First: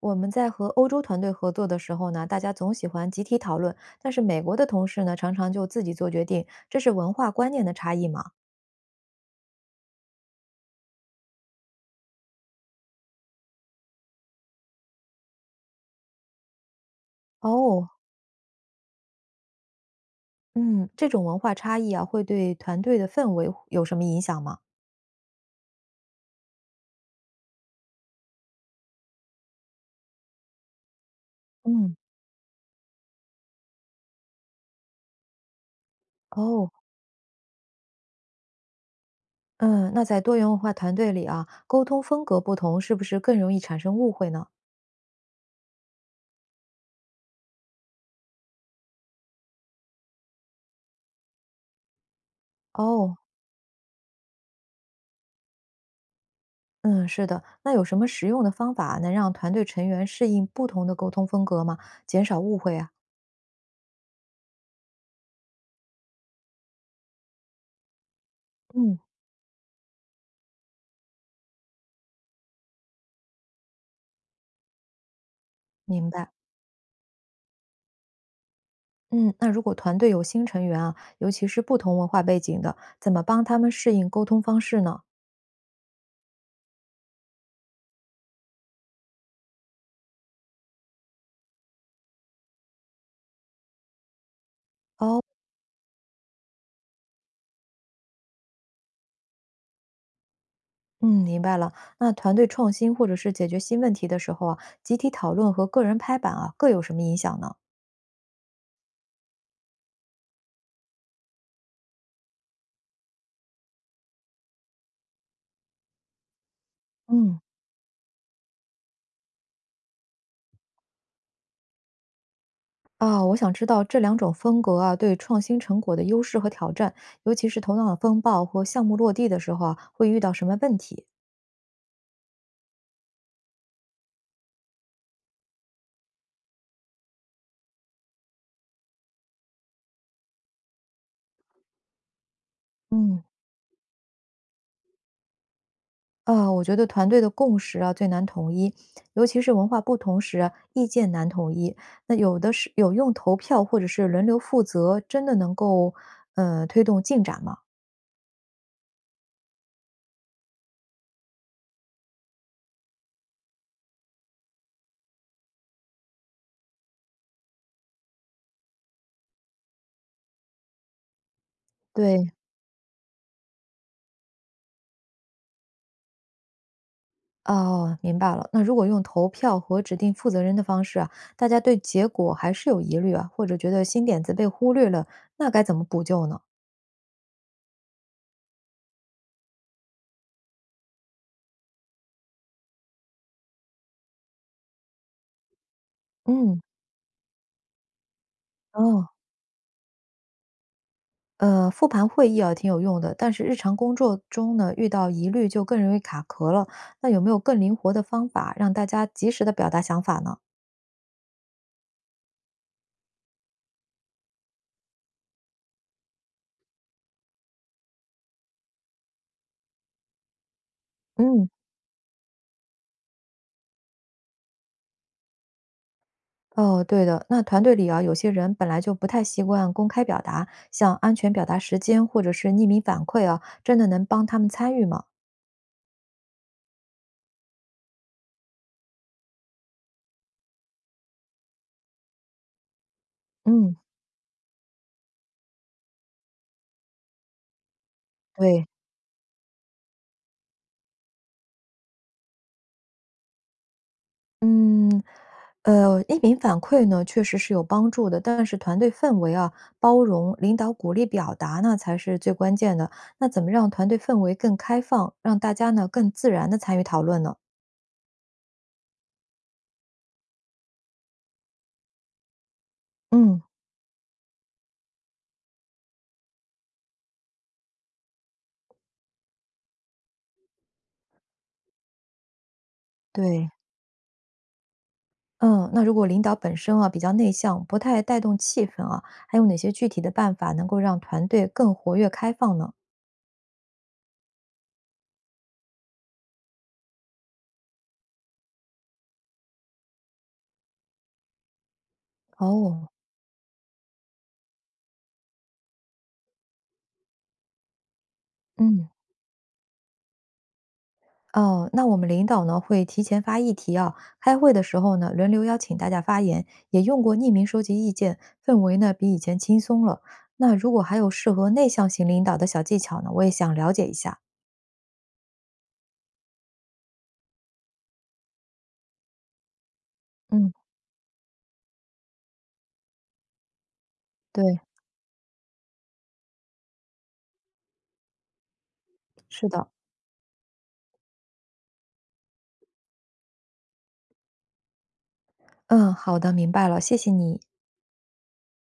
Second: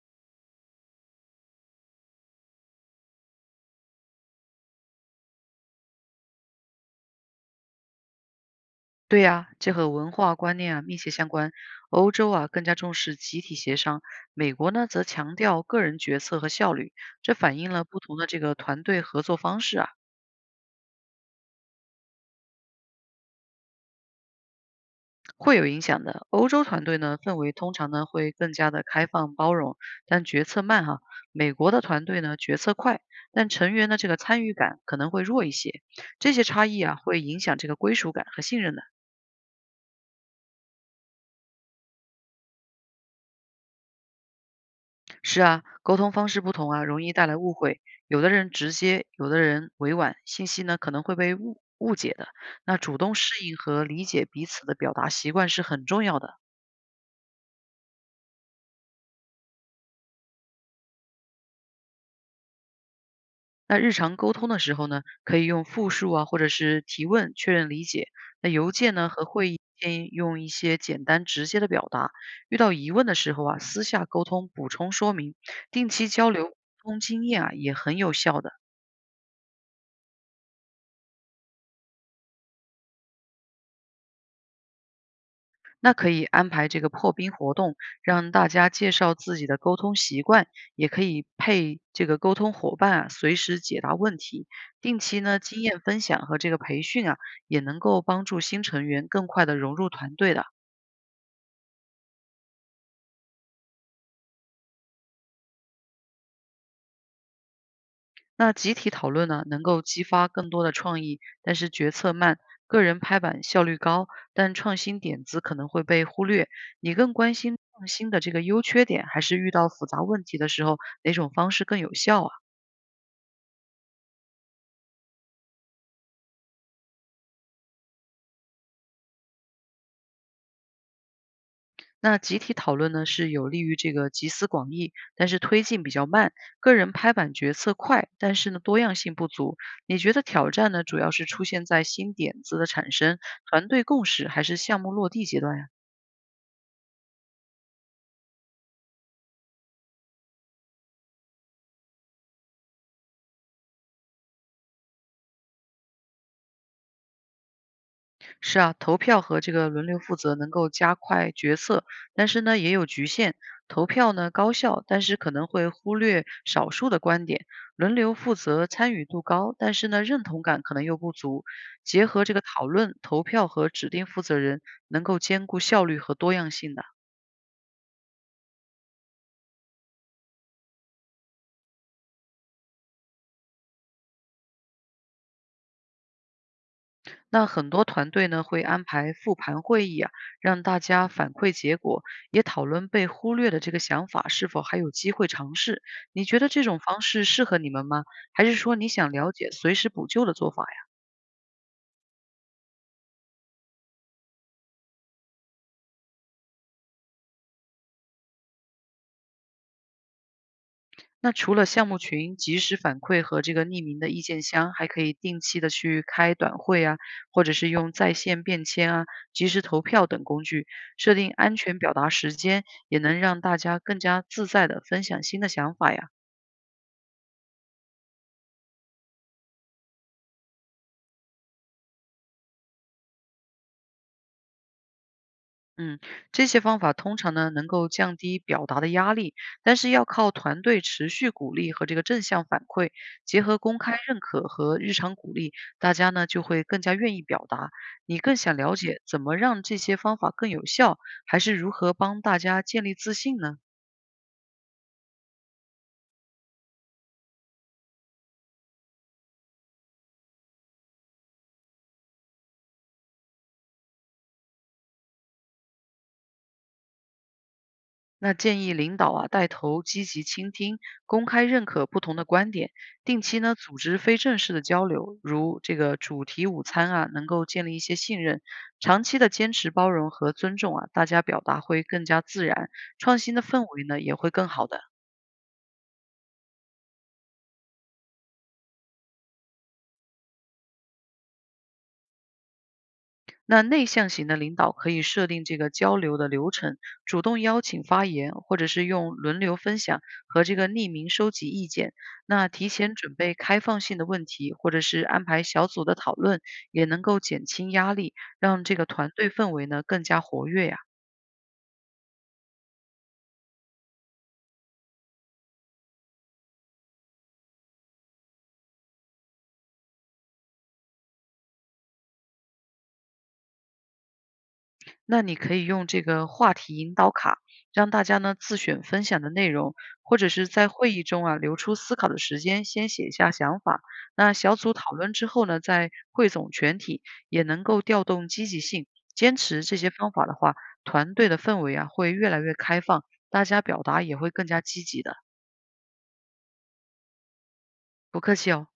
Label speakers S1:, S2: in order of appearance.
S1: 我们在和欧洲团队合作的时候呢，大家总喜欢集体讨论，但是美国的同事呢，常常就自己做决定，这是文化观念的差异吗？
S2: 对呀，这和文化观念啊密切相关。欧洲啊更加重视集体协商，美国呢则强调个人决策和效率，这反映了
S1: 哦，
S2: 不同的这个团队合作方式啊，
S1: 嗯，这种文化差异啊，会对团队的氛围有什么影响吗？
S2: 会有影响的。欧洲团队呢氛围通常呢会更加的开放包容，但决策慢哈、美国的
S1: 嗯，
S2: 团队呢决策快，但成员的这个参与感可能会弱一些。这些差
S1: 哦，
S2: 异啊会影响这个归属感和信任的。
S1: 嗯，那在多元文化团队里啊，沟通风格不同，是不是更容易产生误会呢？
S2: 是啊，沟通方式不同啊，容易带来误会。有的人直接，有的人委婉，信息呢可能会被误解的。那主动
S1: 哦，
S2: 适应和理解彼此的表达习惯是很重要的。
S1: 嗯，是的。那有什么实用的方法能让团队成员适应不同的沟通风格吗？减少误会啊？
S2: 那日常沟通的时候呢，可以用复述啊，或者是提问确认理解。那邮件
S1: 嗯，
S2: 呢和会议建议用一些简单直接的表达。遇到疑问的时候啊，私下沟通补充说明，定期
S1: 明
S2: 交
S1: 白。
S2: 流沟通经验啊也很有效的。
S1: 嗯，那如果团队有新成员啊，尤其是不同文化背景的，怎么帮他们适应沟通方式呢？
S2: 那可以安排这个破冰活动，让大家介绍自己的沟通习惯，也可以配这个沟通伙伴啊，随时解答问题。定
S1: 哦，
S2: 期呢，经验分享和这个培训啊，也能够帮助新成员更快的融入团队的。
S1: 嗯，明白了。那团队创新或者是解决新问题的时候啊，集体讨论和个人拍板啊，各有什么影响呢？
S2: 那集体讨论呢，能够激发更多的创意，但是决策慢，个人拍板效率高，但创新点子可能会被忽略。你更关
S1: 嗯，
S2: 心创新的这个优缺点，还是遇到复杂问题的时候哪种方式更有效啊？
S1: 啊，我想知道这两种风格啊，对创新成果的优势和挑战，尤其是头脑风暴或项目落地的时候啊，会遇到什么问题？
S2: 那集体讨论呢，是有利于这个集思广益，但是推进比较慢。个人拍板决策快，但是呢多样性不足。你觉得挑战呢，主要是出现在新点子的产生、
S1: 嗯，
S2: 团队共识，还是项目落地阶段呀？
S1: 啊，我觉得团队的共识啊最难统一，尤其是文化不同时啊，意见难统一。那有的是有用投票或者是轮流负责，真的能够推动进展吗？
S2: 是啊，投票和这个轮流负责能够加快决策，但是呢也有局限。投票呢高效，但是可能会忽略少数的观点；轮流负责参与度高，但是呢认同感可能又不足。结合
S1: 对，
S2: 这个讨论、投票和指定负责人，能够兼顾效率和多样性的。
S1: 哦，明白了。那如果用投票和指定负责人的方式啊，大家对结果还是有疑虑啊，或者觉得新点子被忽略了，那该怎么补救呢？
S2: 那很多团队呢会安排复盘会议啊，让大家反馈结果，也讨论被忽略的这个想法是否还有机会尝试。你觉得
S1: 嗯，
S2: 这种方式适合你们吗？还是说你
S1: 哦。
S2: 想了解随时补救的做法呀？
S1: 复盘会议啊挺有用的，但是日常工作中呢，遇到疑虑就更容易卡壳了。那有没有更灵活的方法让大家及时的表达想法呢？
S2: 那除了项目群及时反馈和这个匿名的意见箱，还可以定期的去开短会啊，或者是用在线便签啊、及时投票等工具，设定
S1: 嗯，
S2: 安全表达时间，也能让大家更加自在的分享新的想法呀。
S1: 哦，对的，那团队里啊，有些人本来就不太习惯公开表达，像安全表达时间或者是匿名反馈啊，真的能帮他们参与吗？
S2: 嗯，这些方法通常呢能够降低表达的压力，但是要靠团队持续鼓励和这个正向反馈，结合
S1: 嗯，
S2: 公开认可和日常鼓励，大家呢就会更加愿意表达。你更想
S1: 对，
S2: 了解怎么让这些方法更有效，还是如何帮大家建立自信呢？
S1: 嗯，一鸣反馈呢，确实是有帮助的，但是团队氛围啊，包容、领导鼓励表达呢，才是最关键的。那怎么让团队氛围更开放，让大家呢更自然的参与讨论呢？
S2: 那建议领导啊带头积极倾听，公开认可不同的观点，定期
S1: 嗯，
S2: 呢组织非正式的交流，如这个主题午餐啊，能够建立一些信任。长期的坚持包容和尊重啊，大家表达会更加自然，创新的
S1: 对，
S2: 氛围呢也会更好的。
S1: 嗯，那如果领导本身啊比较内向，不太带动气氛啊，还有哪些具体的办法能够让团队更活跃开放呢？
S2: 那内向型的领导可以设定这个交流的流程，主动邀请发言，或者是用轮流分享和这个匿名收集意见。那提
S1: 哦，
S2: 前准备开放性的问题，或者是安排小组的讨论，也能够减轻压力，让这个
S1: 嗯。
S2: 团队氛围呢更加活跃呀。
S1: 哦，那我们领导呢会提前发议题啊，开会的时候呢轮流邀请大家发言，也用过匿名收集意见，氛围呢比以前轻松了。那如果还有适合内向型领导的小技巧呢，我也想了解一下。
S2: 那你可以用这个话题引导卡，让大家呢自选分享的内容，或者是
S1: 嗯，
S2: 在会议中啊留出思考的时间，先写下想法。那小
S1: 对，
S2: 组讨论之后呢，再汇总全体，也能够调动积极性。坚
S1: 是
S2: 持
S1: 的，
S2: 这些方法的话，团队的氛围啊会越来越开放，大家表达也会更加积极的。
S1: 嗯，好的，明白了，谢谢你。
S2: 不客气哦。